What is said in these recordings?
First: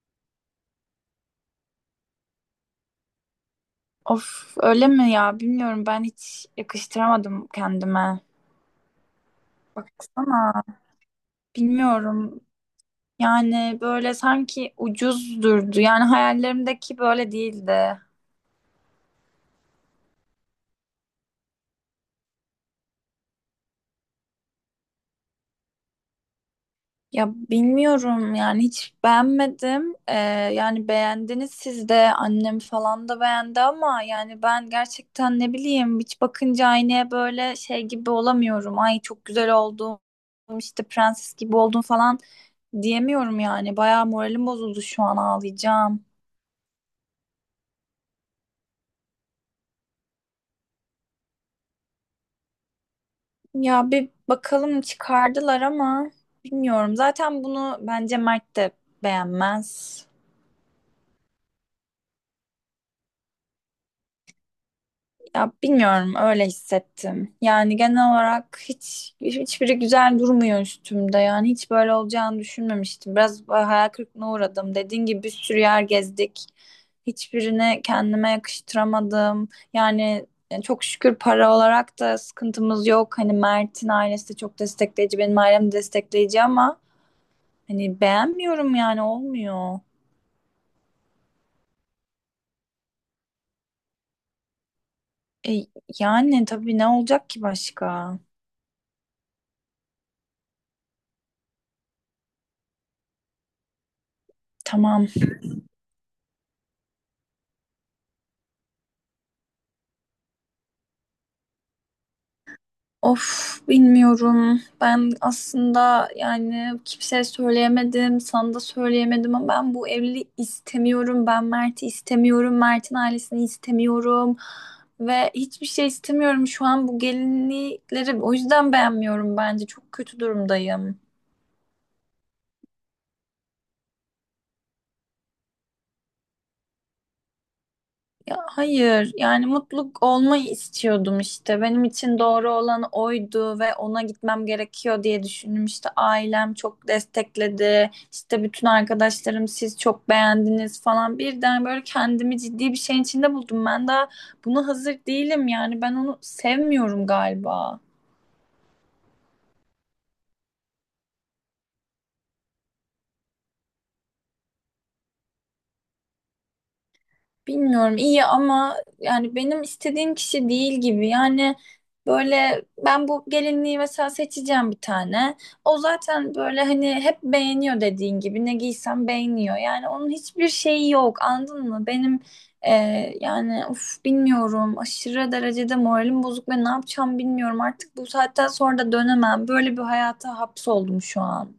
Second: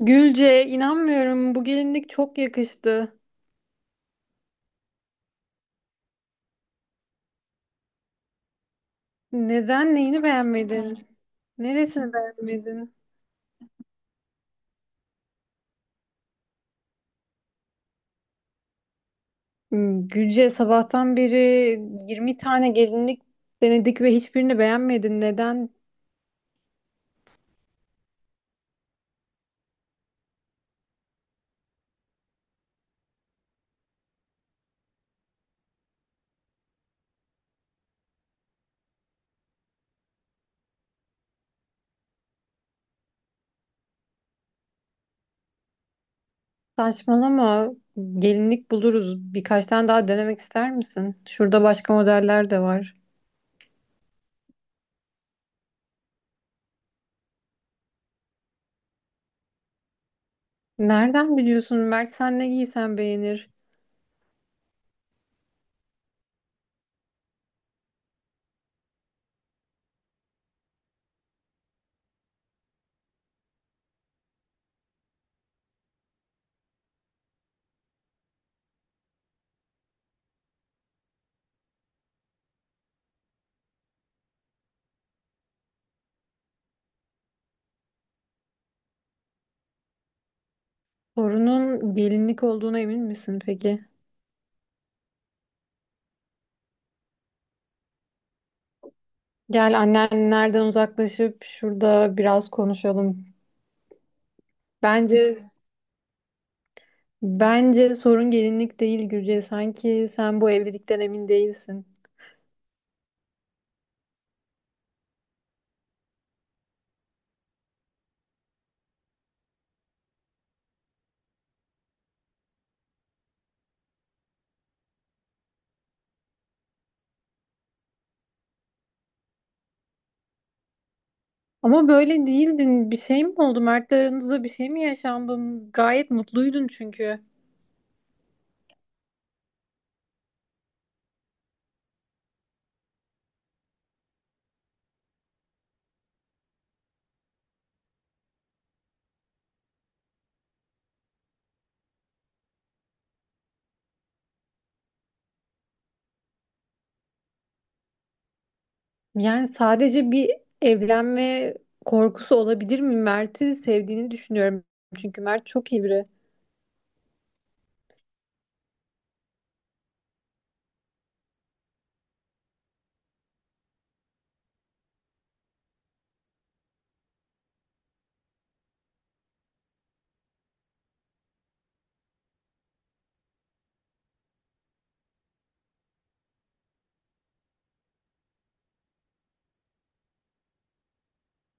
Gülce, inanmıyorum. Bu gelinlik çok yakıştı. Of öyle mi ya? Bilmiyorum ben hiç yakıştıramadım kendime. Neden neyini Baksana. beğenmedin? Neresini Bilmiyorum. beğenmedin? Yani böyle sanki ucuz durdu. Yani hayallerimdeki böyle değildi. Hmm, Gülce, sabahtan beri 20 tane gelinlik denedik ve hiçbirini beğenmedin. Neden? Ya bilmiyorum yani hiç beğenmedim. Yani beğendiniz siz de annem falan da beğendi ama yani ben gerçekten ne bileyim hiç bakınca aynaya böyle şey gibi olamıyorum. Ay çok güzel oldum işte prenses gibi oldum falan diyemiyorum yani. Bayağı moralim bozuldu şu an ağlayacağım. Saçmalama. Gelinlik buluruz. Birkaç tane daha denemek ister misin? Şurada başka modeller de var. Ya bir bakalım çıkardılar ama bilmiyorum. Zaten bunu bence Mert de beğenmez. Nereden biliyorsun? Mert sen ne giysen beğenir. Ya bilmiyorum öyle hissettim. Yani genel olarak hiçbiri güzel durmuyor üstümde. Yani hiç böyle olacağını düşünmemiştim. Biraz hayal kırıklığına uğradım. Dediğin gibi bir sürü yer gezdik. Hiçbirini kendime yakıştıramadım. Yani çok şükür para olarak da sıkıntımız yok. Hani Mert'in ailesi de çok destekleyici, benim ailem de destekleyici ama hani beğenmiyorum yani olmuyor. Sorunun gelinlik olduğuna emin misin peki? E, yani tabii ne olacak ki başka? Gel annenlerden uzaklaşıp şurada biraz konuşalım. Tamam. Bence bence sorun gelinlik değil Gürce. Sanki sen bu evlilikten emin değilsin. Of bilmiyorum. Ben aslında yani kimseye söyleyemedim, sana da söyleyemedim ama ben bu evliliği istemiyorum. Ben Mert'i istemiyorum, Mert'in ailesini istemiyorum ve hiçbir şey istemiyorum. Şu an bu gelinlikleri o yüzden beğenmiyorum bence. Çok kötü durumdayım. Ama böyle değildin. Bir şey mi oldu? Mert'le aranızda bir şey mi yaşandın? Gayet mutluydun çünkü. Ya hayır, yani mutluluk olmayı istiyordum işte. Benim için doğru olan oydu ve ona gitmem gerekiyor diye düşündüm. İşte ailem çok destekledi. İşte bütün arkadaşlarım siz çok beğendiniz falan. Birden böyle kendimi ciddi bir şeyin içinde buldum. Ben daha buna hazır değilim yani. Ben onu sevmiyorum galiba. Yani sadece bir evlenme korkusu olabilir mi? Mert'i sevdiğini düşünüyorum. Çünkü Mert çok iyi biri. Bilmiyorum iyi ama yani benim istediğim kişi değil gibi. Yani böyle ben bu gelinliği mesela seçeceğim bir tane. O zaten böyle hani hep beğeniyor dediğin gibi ne giysem beğeniyor. Yani onun hiçbir şeyi yok anladın mı? Benim e, yani uf bilmiyorum aşırı derecede moralim bozuk ve ne yapacağım bilmiyorum. Artık bu saatten sonra da dönemem. Böyle bir hayata hapsoldum şu an.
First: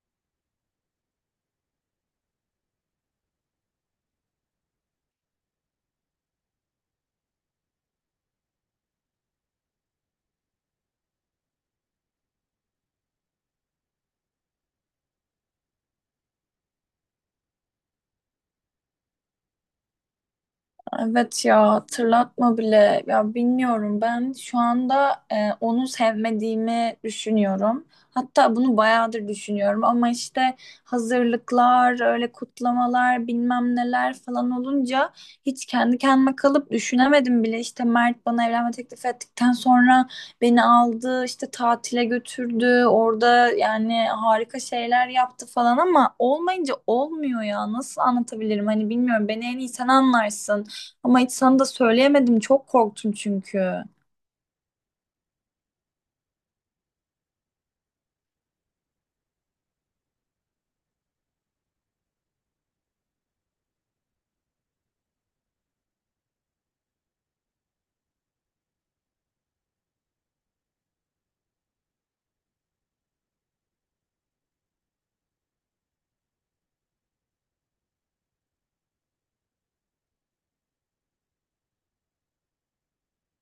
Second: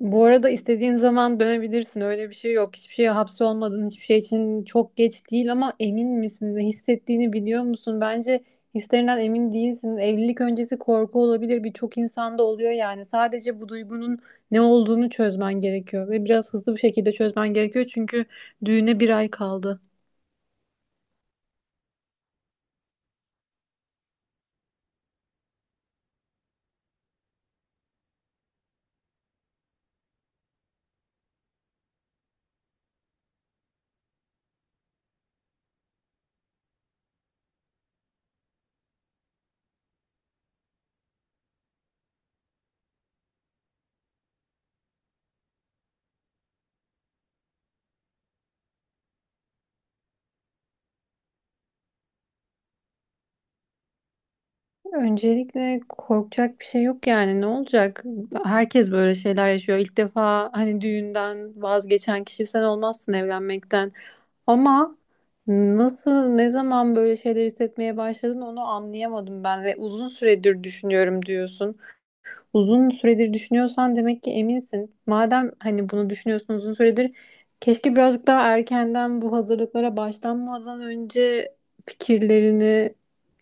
Bu arada istediğin zaman dönebilirsin. Öyle bir şey yok. Hiçbir şeye hapsolmadın. Hiçbir şey için çok geç değil ama emin misin? Ne hissettiğini biliyor musun? Bence hislerinden emin değilsin. Evlilik öncesi korku olabilir. Birçok insanda oluyor yani. Sadece bu duygunun ne olduğunu çözmen gerekiyor ve biraz hızlı bir şekilde çözmen gerekiyor çünkü düğüne bir ay kaldı. Evet ya hatırlatma bile ya bilmiyorum ben şu anda onu sevmediğimi düşünüyorum. Hatta bunu bayağıdır düşünüyorum ama işte hazırlıklar, öyle kutlamalar, bilmem neler falan olunca hiç kendi kendime kalıp düşünemedim bile. İşte Mert bana evlenme teklif ettikten sonra beni aldı, işte tatile götürdü, orada yani harika şeyler yaptı falan ama olmayınca olmuyor ya. Nasıl anlatabilirim? Hani bilmiyorum beni en iyi sen anlarsın. Ama hiç sana da söyleyemedim. Çok korktum çünkü. Öncelikle korkacak bir şey yok yani ne olacak? Herkes böyle şeyler yaşıyor. İlk defa hani düğünden vazgeçen kişi sen olmazsın evlenmekten. Ama nasıl, ne zaman böyle şeyler hissetmeye başladın onu anlayamadım ben ve uzun süredir düşünüyorum diyorsun. Uzun süredir düşünüyorsan demek ki eminsin. Madem hani bunu düşünüyorsun uzun süredir, keşke birazcık daha erkenden bu hazırlıklara başlanmadan önce fikirlerini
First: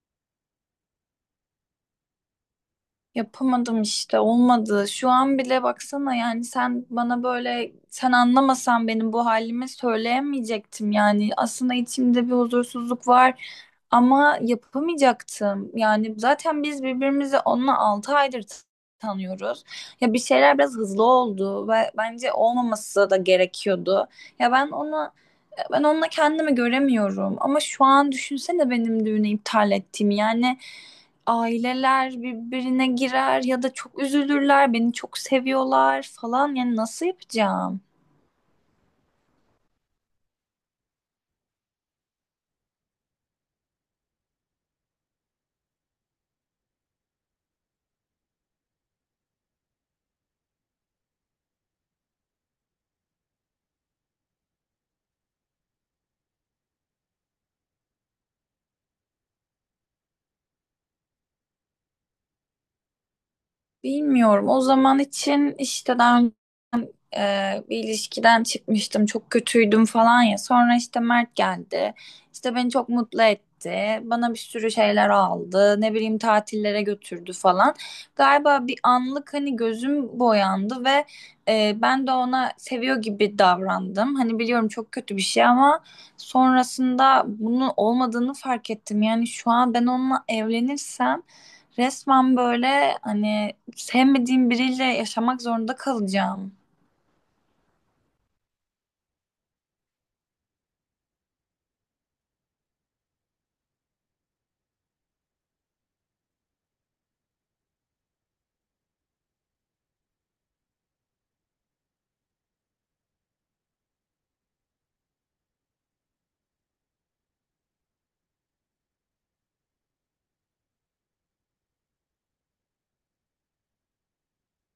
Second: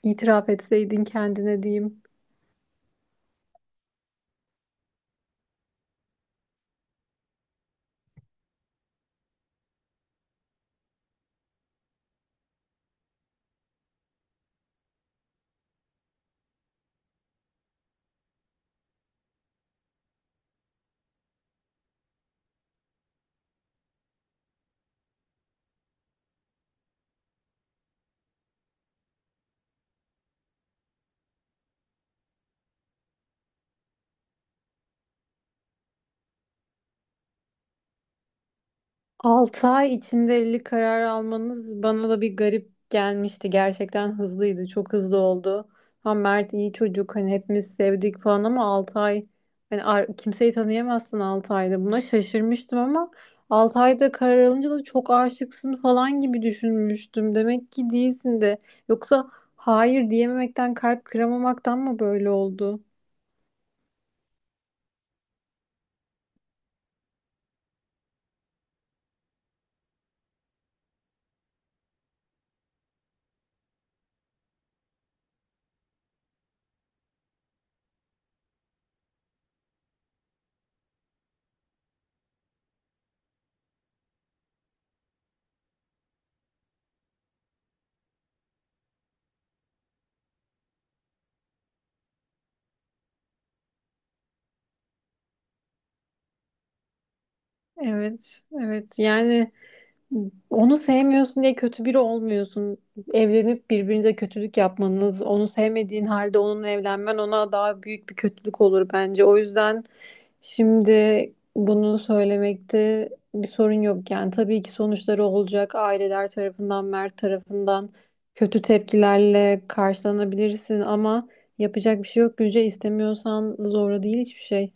itiraf etseydin kendine diyeyim. Yapamadım işte olmadı. Şu an bile baksana yani sen bana böyle sen anlamasan benim bu halimi söyleyemeyecektim yani. Aslında içimde bir huzursuzluk var ama yapamayacaktım. Yani zaten biz birbirimizi onunla 6 aydır tanıyoruz. Ya bir şeyler biraz hızlı oldu ve bence olmaması da gerekiyordu. Ya ben onu Ben onunla kendimi göremiyorum. Ama şu an düşünsene benim düğünü iptal ettiğimi. Yani aileler birbirine girer ya da çok üzülürler, beni çok seviyorlar falan. Yani nasıl yapacağım? 6 ay içinde evlilik kararı almanız bana da bir garip gelmişti. Gerçekten hızlıydı. Çok hızlı oldu. Ha Mert iyi çocuk. Hani hepimiz sevdik falan ama 6 ay hani kimseyi tanıyamazsın 6 ayda. Buna şaşırmıştım ama 6 ayda karar alınca da çok aşıksın falan gibi düşünmüştüm. Demek ki değilsin de. Yoksa hayır diyememekten, kalp kıramamaktan mı böyle oldu? Bilmiyorum. O zaman için işte daha e, bir ilişkiden çıkmıştım çok kötüydüm falan ya sonra işte Mert geldi işte beni çok mutlu etti bana bir sürü şeyler aldı ne bileyim tatillere götürdü falan galiba bir anlık hani gözüm boyandı ve ben de ona seviyor gibi davrandım hani biliyorum çok kötü bir şey ama sonrasında bunun olmadığını fark ettim yani şu an ben onunla evlenirsem resmen böyle hani sevmediğim biriyle yaşamak zorunda kalacağım. Evet, evet. Yani onu sevmiyorsun diye kötü biri olmuyorsun. Evlenip birbirinize kötülük yapmanız, onu sevmediğin halde onunla evlenmen ona daha büyük bir kötülük olur bence. O yüzden şimdi bunu söylemekte bir sorun yok. Yani tabii ki sonuçları olacak. Aileler tarafından, Mert tarafından kötü tepkilerle karşılanabilirsin ama yapacak bir şey yok. Gülce istemiyorsan zorla değil hiçbir şey.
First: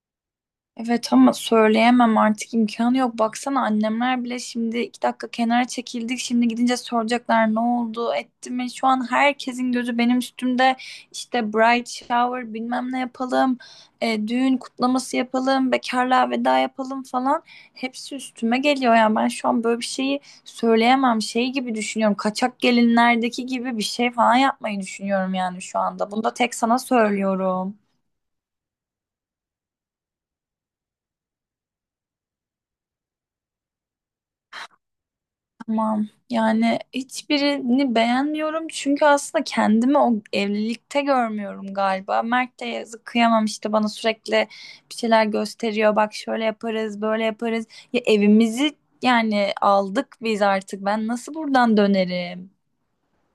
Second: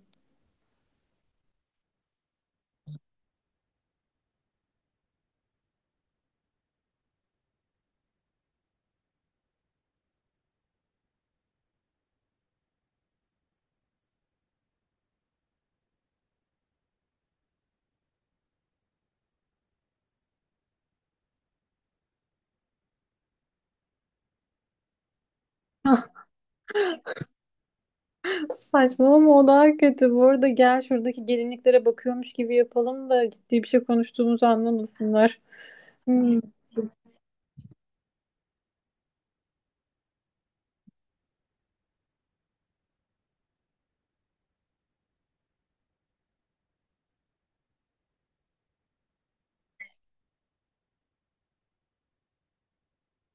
Evet ama söyleyemem artık imkanı yok. Baksana annemler bile şimdi 2 dakika kenara çekildik. Şimdi gidince soracaklar ne oldu etti mi? Şu an herkesin gözü benim üstümde. İşte bright shower bilmem ne yapalım. Düğün kutlaması yapalım. Bekarlığa veda yapalım falan. Hepsi üstüme geliyor. Yani ben şu an böyle bir şeyi söyleyemem. Şey gibi düşünüyorum. Kaçak gelinlerdeki gibi bir şey falan yapmayı düşünüyorum yani şu anda. Bunu da tek sana söylüyorum. Saçmalama o daha kötü. Bu arada gel şuradaki gelinliklere bakıyormuş gibi yapalım da ciddi bir şey konuştuğumuzu anlamasınlar. Tamam. Hmm. Yani hiçbirini beğenmiyorum çünkü aslında kendimi o evlilikte görmüyorum galiba. Mert de yazık kıyamam işte bana sürekli bir şeyler gösteriyor. Bak şöyle yaparız, böyle yaparız. Ya evimizi Yani aldık biz artık. Ben nasıl buradan dönerim?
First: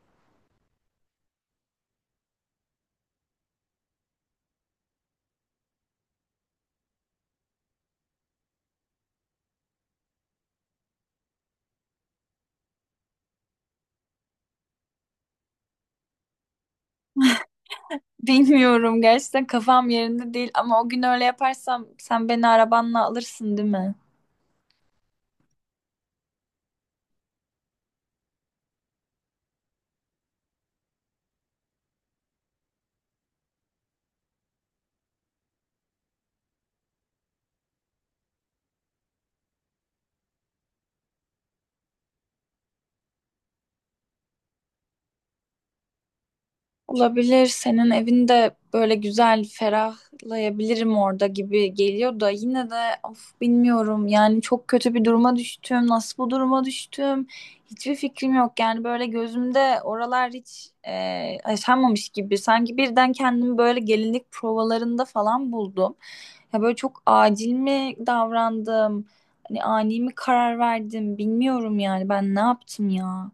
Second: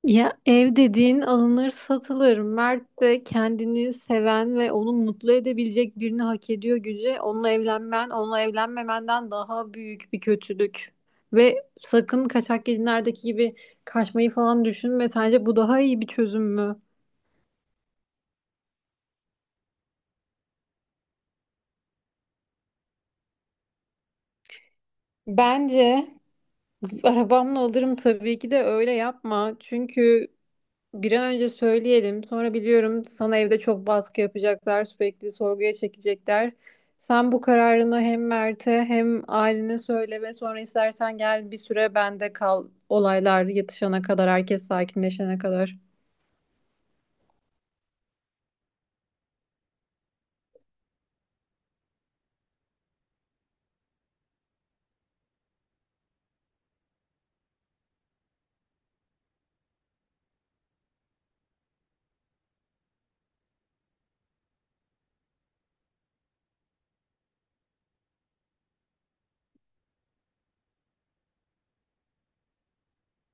Ya ev dediğin alınır satılır. Mert de kendini seven ve onu mutlu edebilecek birini hak ediyor Güce. Onunla evlenmen, onunla evlenmemenden daha büyük bir kötülük. Ve sakın kaçak gelinlerdeki gibi kaçmayı falan düşünme. Sence bu daha iyi bir çözüm mü? Bilmiyorum gerçekten kafam yerinde değil ama o gün öyle yaparsam sen beni arabanla alırsın değil mi? Bence arabamla alırım tabii ki de öyle yapma. Çünkü bir an önce söyleyelim. Sonra biliyorum sana evde çok baskı yapacaklar, sürekli sorguya çekecekler. Sen bu kararını hem Mert'e hem ailene söyle ve sonra istersen gel bir süre bende kal. Olaylar yatışana kadar, herkes sakinleşene kadar. Olabilir. Senin evinde böyle güzel ferahlayabilirim orada gibi geliyor da yine de of bilmiyorum. Yani çok kötü bir duruma düştüm. Nasıl bu duruma düştüm? Hiçbir fikrim yok. Yani böyle gözümde oralar yaşanmamış gibi. Sanki birden kendimi böyle gelinlik provalarında falan buldum. Ya böyle çok acil mi davrandım? Hani ani mi karar verdim? Bilmiyorum yani ben ne yaptım ya.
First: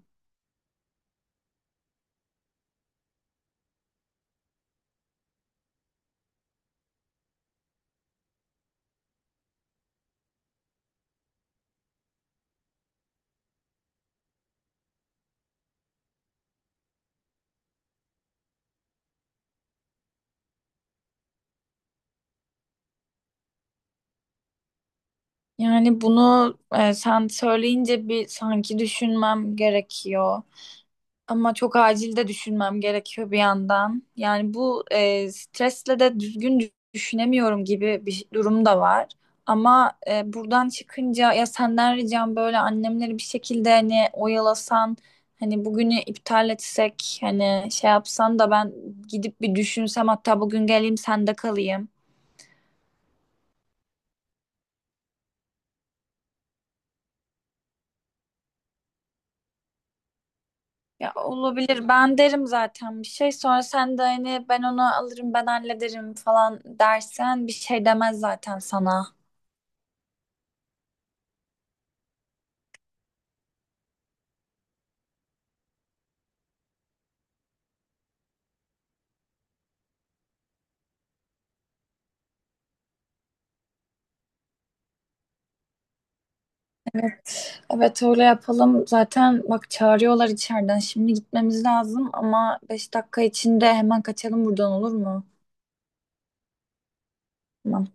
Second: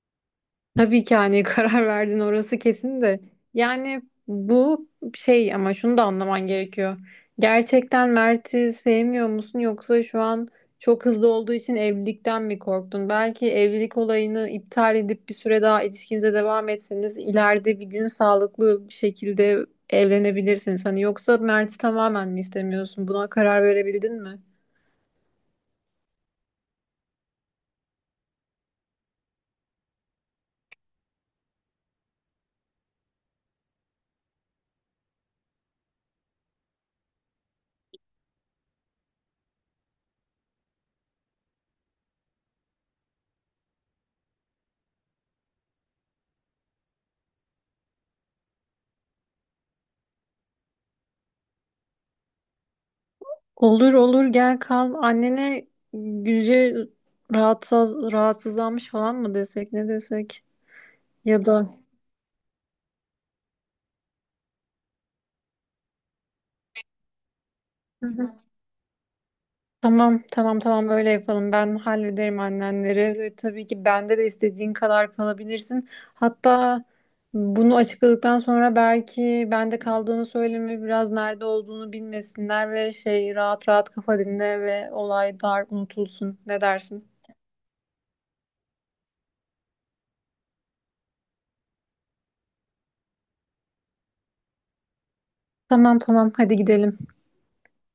Tabii ki hani karar verdin orası kesin de. Yani bu şey ama şunu da anlaman gerekiyor. Gerçekten Mert'i sevmiyor musun yoksa şu an çok hızlı olduğu için evlilikten mi korktun? Belki evlilik olayını iptal edip bir süre daha ilişkinize devam etseniz ileride bir gün sağlıklı bir şekilde evlenebilirsiniz. Hani yoksa Mert'i tamamen mi istemiyorsun? Buna karar verebildin mi? Yani bunu sen söyleyince bir sanki düşünmem gerekiyor. Ama çok acil de düşünmem gerekiyor bir yandan. Yani bu stresle de düzgün düşünemiyorum gibi bir durum da var. Ama buradan çıkınca ya senden ricam böyle annemleri bir şekilde hani oyalasan, hani bugünü iptal etsek, hani şey yapsan da ben gidip bir düşünsem hatta bugün geleyim sende kalayım. Olur olur gel kal. Annene Gülce rahatsızlanmış falan mı desek ne desek? Ya Ya da olabilir. Ben derim zaten bir şey. Sonra sen de hani ben onu alırım ben hallederim falan dersen bir şey hı demez hı. zaten sana. Tamam tamam tamam öyle yapalım. Ben hallederim annenleri. Ve tabii ki bende de istediğin kadar kalabilirsin. Hatta bunu açıkladıktan sonra belki bende kaldığını söyleme biraz nerede olduğunu bilmesinler ve şey rahat rahat kafa dinle ve olay dar unutulsun. Ne dersin? Evet öyle yapalım. Zaten bak çağırıyorlar içeriden. Şimdi gitmemiz lazım ama 5 dakika içinde hemen kaçalım buradan olur mu? Tamam tamam hadi gidelim. Tamam.